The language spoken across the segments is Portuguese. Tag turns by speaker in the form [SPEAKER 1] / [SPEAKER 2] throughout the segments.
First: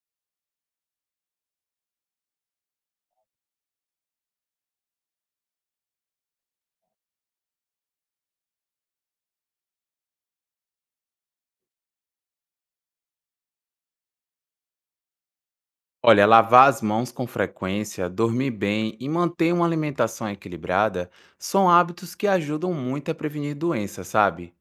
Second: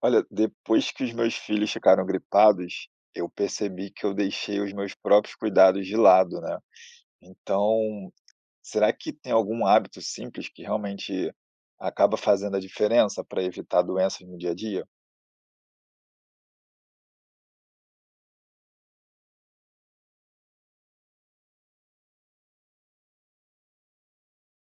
[SPEAKER 1] Olha, depois que os meus filhos ficaram gripados, eu percebi que eu deixei os meus próprios cuidados de lado, né? Então, será que tem algum hábito simples que realmente acaba fazendo a diferença para evitar doenças no dia a dia?
[SPEAKER 2] Olha, lavar as mãos com frequência, dormir bem e manter uma alimentação equilibrada são hábitos que ajudam muito a prevenir doenças, sabe?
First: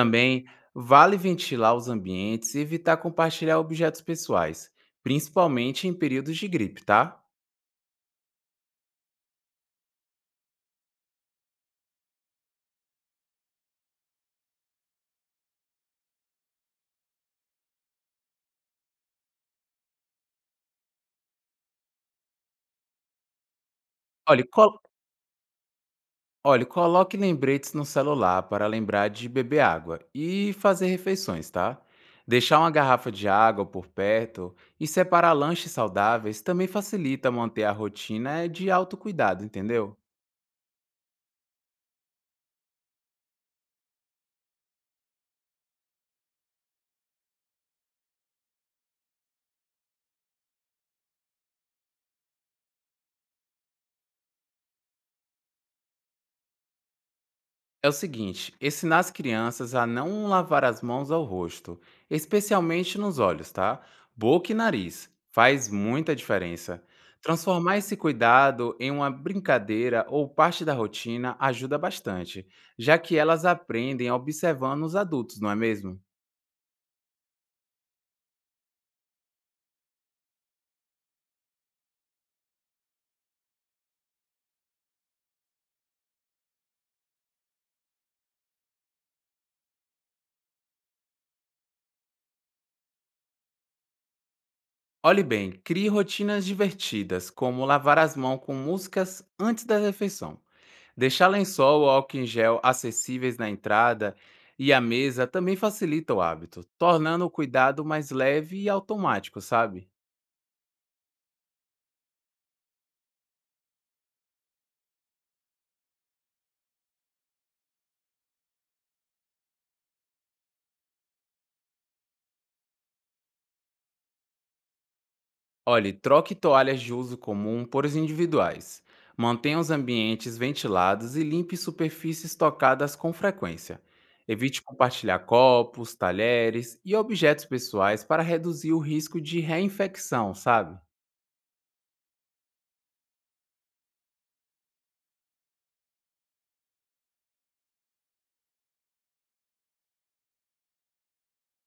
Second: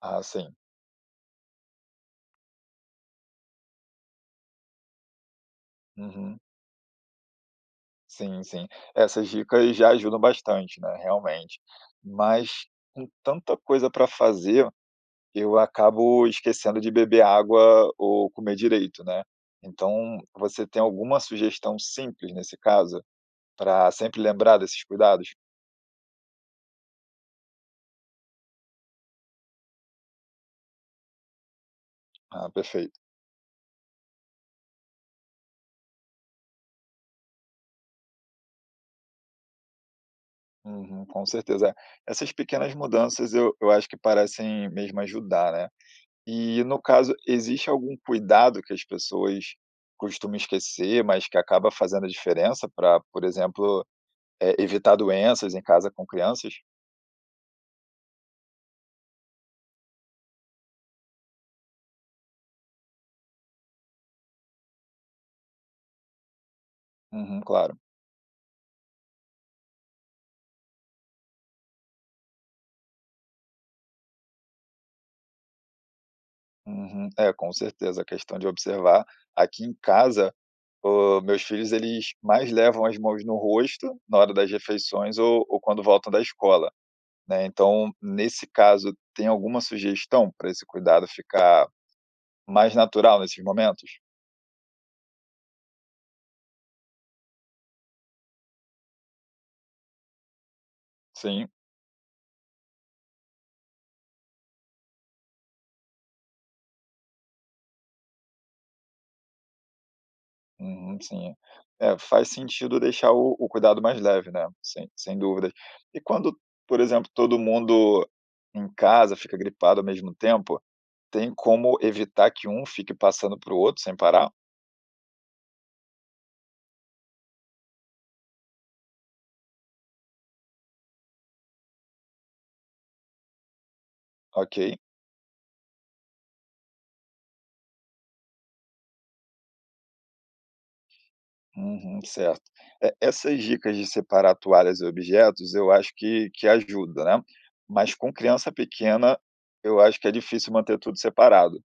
[SPEAKER 1] Ah, sim.
[SPEAKER 2] vale ventilar os ambientes e evitar compartilhar objetos pessoais, principalmente em períodos
[SPEAKER 1] Uhum.
[SPEAKER 2] de gripe, tá?
[SPEAKER 1] Sim, sim. Essas dicas já ajudam bastante, né? Realmente. Mas com tanta coisa para fazer, eu acabo esquecendo de beber água ou comer direito, né. Então, você tem alguma sugestão simples nesse caso, para sempre
[SPEAKER 2] Olha,
[SPEAKER 1] lembrar desses cuidados?
[SPEAKER 2] Olha, coloque lembretes no celular para lembrar de beber água e fazer refeições, tá?
[SPEAKER 1] Ah,
[SPEAKER 2] Deixar uma
[SPEAKER 1] perfeito.
[SPEAKER 2] garrafa de água por perto e separar lanches saudáveis também facilita manter a rotina de autocuidado, entendeu?
[SPEAKER 1] Uhum, com certeza. É, essas pequenas mudanças eu acho que parecem mesmo ajudar, né. E no caso, existe algum cuidado que as pessoas costumam esquecer, mas que acaba fazendo a diferença para, por exemplo, evitar doenças em casa com crianças?
[SPEAKER 2] É o seguinte, ensinar as crianças a não lavar as mãos ao rosto, especialmente nos olhos, tá? Boca e nariz, faz muita diferença.
[SPEAKER 1] Uhum,
[SPEAKER 2] Transformar
[SPEAKER 1] claro.
[SPEAKER 2] esse cuidado em uma brincadeira ou parte da rotina ajuda bastante, já que elas aprendem observando os adultos, não é mesmo?
[SPEAKER 1] Uhum. É, com certeza, a questão de observar. Aqui em casa, meus filhos, eles mais levam as mãos no rosto na hora das refeições ou quando voltam da escola, né. Então, nesse caso, tem alguma sugestão para esse cuidado ficar mais natural nesses momentos?
[SPEAKER 2] Olhe bem, crie rotinas divertidas, como lavar as mãos com músicas antes da refeição. Deixar
[SPEAKER 1] Sim.
[SPEAKER 2] lençol ou álcool em gel acessíveis na entrada e à mesa também facilita o hábito, tornando o cuidado mais leve e automático, sabe?
[SPEAKER 1] Uhum, sim. É, faz sentido deixar o cuidado mais leve, né, sem dúvidas. E quando, por exemplo, todo mundo em casa fica gripado ao mesmo tempo, tem como evitar que um fique passando para o outro sem parar?
[SPEAKER 2] Olhe, troque toalhas de uso comum por as individuais. Mantenha os ambientes ventilados e limpe superfícies tocadas com frequência.
[SPEAKER 1] Ok.
[SPEAKER 2] Evite compartilhar copos, talheres e objetos pessoais para reduzir o risco de reinfecção, sabe?
[SPEAKER 1] Uhum, certo. É, essas dicas de separar toalhas e objetos, eu acho que ajuda, né? Mas com criança pequena, eu acho que é difícil manter tudo separado.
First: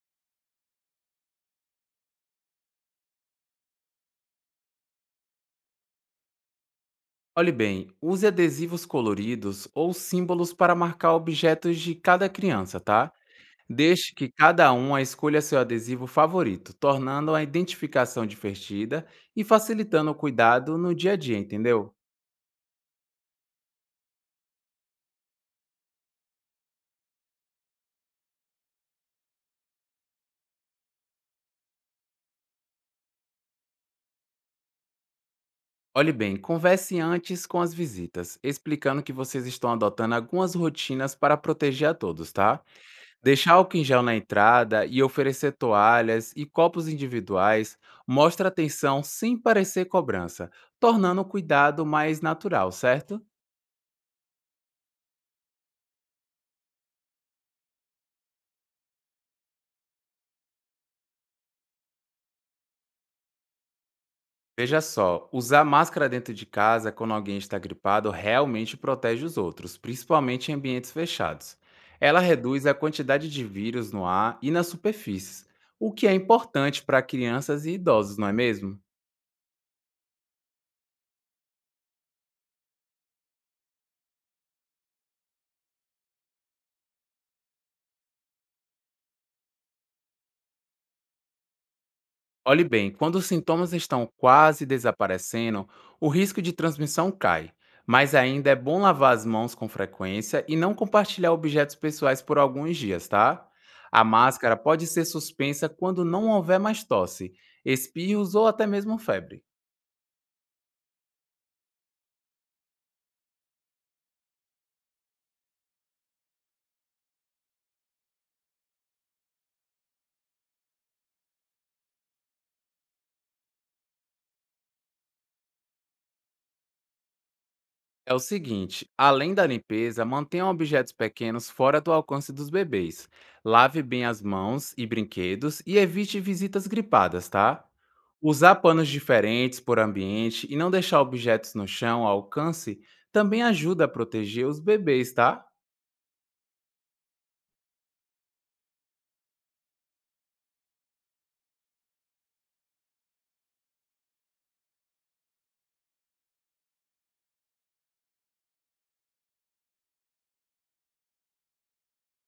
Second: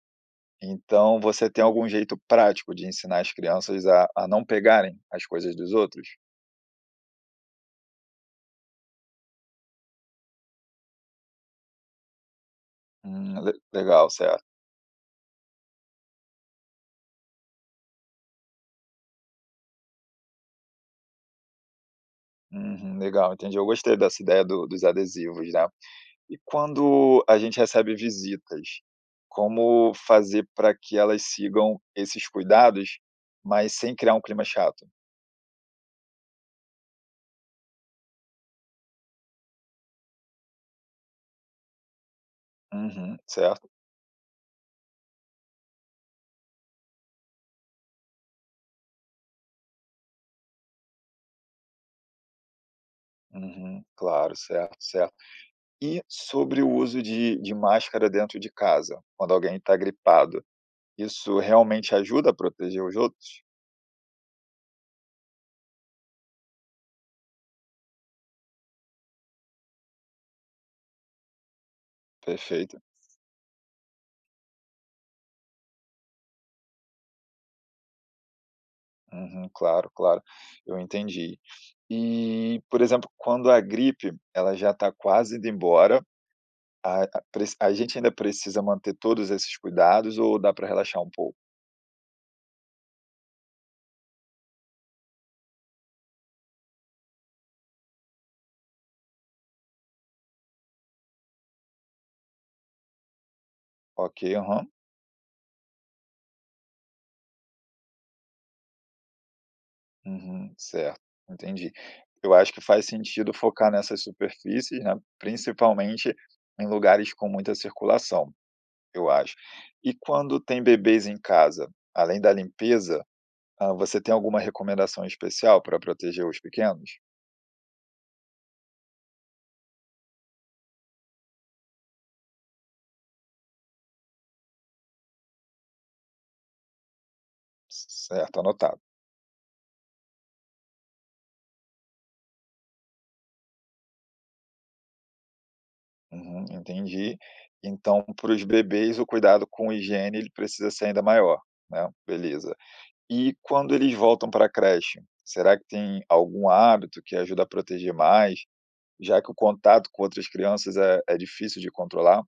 [SPEAKER 1] Então, você tem algum jeito prático de ensinar as crianças a não pegarem as coisas dos outros?
[SPEAKER 2] Olhe bem, use adesivos coloridos ou símbolos para marcar objetos de cada criança, tá?
[SPEAKER 1] Legal,
[SPEAKER 2] Deixe que
[SPEAKER 1] certo.
[SPEAKER 2] cada um a escolha seu adesivo favorito, tornando a identificação divertida e facilitando o cuidado no dia a dia, entendeu?
[SPEAKER 1] Uhum, legal, entendi. Eu gostei dessa ideia dos adesivos, né? E quando a gente recebe visitas, como fazer para que elas sigam esses cuidados, mas sem criar um clima chato?
[SPEAKER 2] Olhe bem, converse antes com as visitas, explicando que vocês estão adotando algumas rotinas para proteger a todos, tá?
[SPEAKER 1] Uhum,
[SPEAKER 2] Deixar
[SPEAKER 1] certo.
[SPEAKER 2] álcool em gel na entrada e oferecer toalhas e copos individuais mostra atenção sem parecer cobrança, tornando o cuidado mais natural, certo?
[SPEAKER 1] Uhum, claro, certo, certo. E sobre o uso de máscara dentro de casa, quando alguém está gripado, isso realmente ajuda a proteger os outros?
[SPEAKER 2] Veja só, usar máscara dentro de casa quando alguém está gripado realmente protege os outros, principalmente em ambientes fechados. Ela reduz a
[SPEAKER 1] Perfeito.
[SPEAKER 2] quantidade de vírus no ar e nas superfícies, o que é importante para crianças e idosos, não é mesmo?
[SPEAKER 1] Uhum, claro, claro, eu entendi. E, por exemplo, quando a gripe, ela já está quase indo embora. A gente ainda precisa manter todos esses cuidados ou dá para relaxar um pouco?
[SPEAKER 2] Olhe bem, quando os sintomas estão quase desaparecendo, o risco de transmissão cai. Mas ainda é bom lavar as mãos com frequência e não compartilhar objetos pessoais por alguns dias, tá? A
[SPEAKER 1] Ok,
[SPEAKER 2] máscara
[SPEAKER 1] aham,
[SPEAKER 2] pode ser suspensa quando não houver mais tosse, espirros ou até mesmo febre.
[SPEAKER 1] uhum, certo, entendi. Eu acho que faz sentido focar nessas superfícies, né, principalmente em lugares com muita circulação, eu acho. E quando tem bebês em casa, além da limpeza, você tem alguma recomendação especial para proteger os pequenos?
[SPEAKER 2] É o seguinte, além da limpeza, mantenha objetos pequenos fora do alcance dos bebês. Lave bem as mãos e brinquedos e evite visitas gripadas, tá?
[SPEAKER 1] Certo,
[SPEAKER 2] Usar
[SPEAKER 1] anotado.
[SPEAKER 2] panos diferentes por ambiente e não deixar objetos no chão ao alcance também ajuda a proteger os bebês, tá?
[SPEAKER 1] Uhum, entendi. Então, para os bebês, o cuidado com higiene ele precisa ser ainda maior, né, beleza. E quando eles voltam para a creche, será que tem algum hábito que ajuda a proteger mais, já que o contato com outras crianças é difícil de controlar?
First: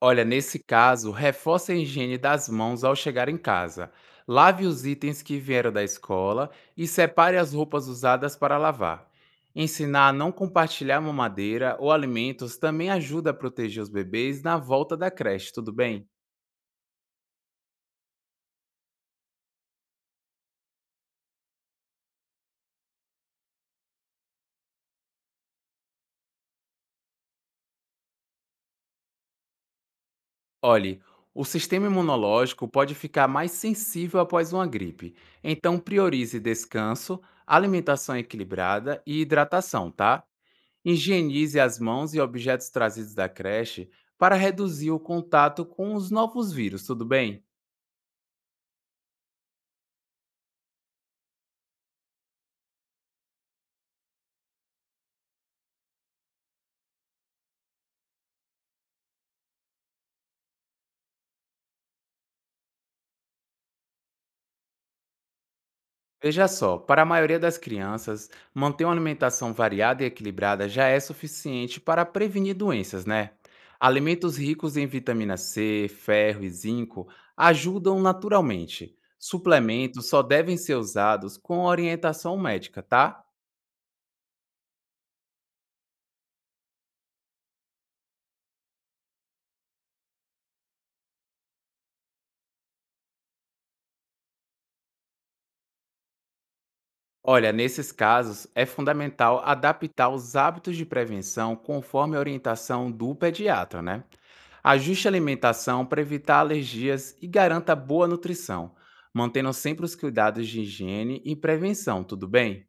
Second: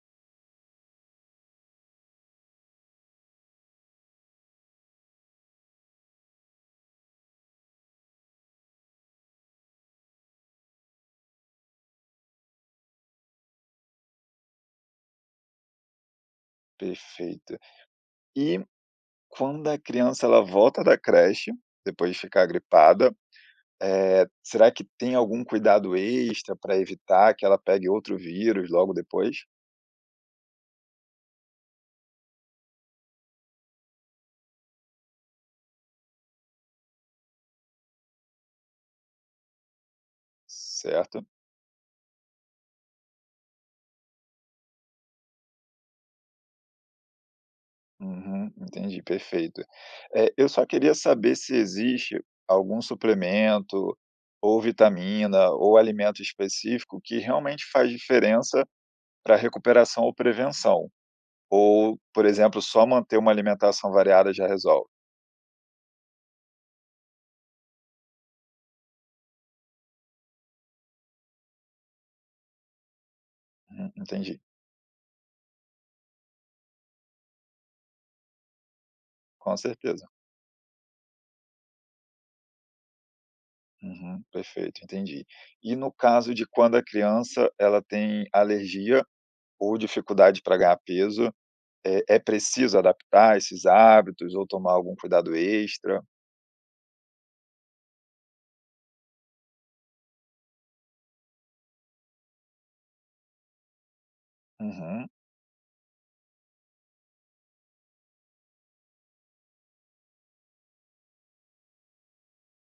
[SPEAKER 2] Olha, nesse caso, reforce a higiene das mãos ao chegar em casa. Lave os itens que vieram da escola e separe as roupas usadas para lavar. Ensinar a não compartilhar mamadeira ou alimentos também ajuda a proteger os bebês na volta da creche, tudo bem?
[SPEAKER 1] Perfeito. E quando a criança ela volta da creche, depois de ficar gripada, será que tem algum cuidado extra para evitar que ela pegue outro vírus logo depois?
[SPEAKER 2] Olhe, o sistema imunológico pode ficar mais sensível após uma gripe, então priorize descanso, alimentação equilibrada e hidratação, tá?
[SPEAKER 1] Certo.
[SPEAKER 2] Higienize as mãos e objetos trazidos da creche para reduzir o contato com os novos vírus, tudo bem?
[SPEAKER 1] Uhum, entendi, perfeito. Eu só queria saber se existe algum suplemento, ou vitamina, ou alimento específico que realmente faz diferença para recuperação ou prevenção, ou, por exemplo, só manter uma alimentação variada já resolve?
[SPEAKER 2] Veja só, para a maioria das crianças, manter uma alimentação variada e equilibrada já é suficiente para prevenir doenças, né?
[SPEAKER 1] Uhum,
[SPEAKER 2] Alimentos
[SPEAKER 1] entendi,
[SPEAKER 2] ricos em vitamina C, ferro e zinco ajudam naturalmente.
[SPEAKER 1] com certeza.
[SPEAKER 2] Suplementos só devem ser usados com orientação médica, tá?
[SPEAKER 1] Uhum, perfeito, entendi. E no caso de quando a criança ela tem alergia ou dificuldade para ganhar peso, é preciso adaptar esses hábitos ou tomar algum cuidado extra?
[SPEAKER 2] Olha, nesses casos, é fundamental adaptar os hábitos de prevenção conforme a orientação do pediatra, né? Ajuste
[SPEAKER 1] Uhum.
[SPEAKER 2] a alimentação para evitar alergias e garanta boa nutrição, mantendo sempre os cuidados de higiene e prevenção, tudo bem?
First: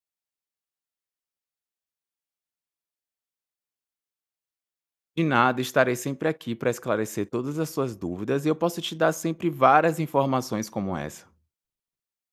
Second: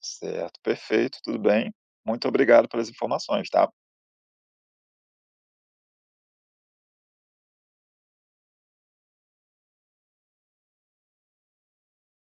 [SPEAKER 1] Certo, perfeito, tudo bem. Muito obrigado pelas informações, tá?
[SPEAKER 2] De nada, estarei sempre aqui para esclarecer todas as suas dúvidas e eu posso te dar sempre várias informações como essa.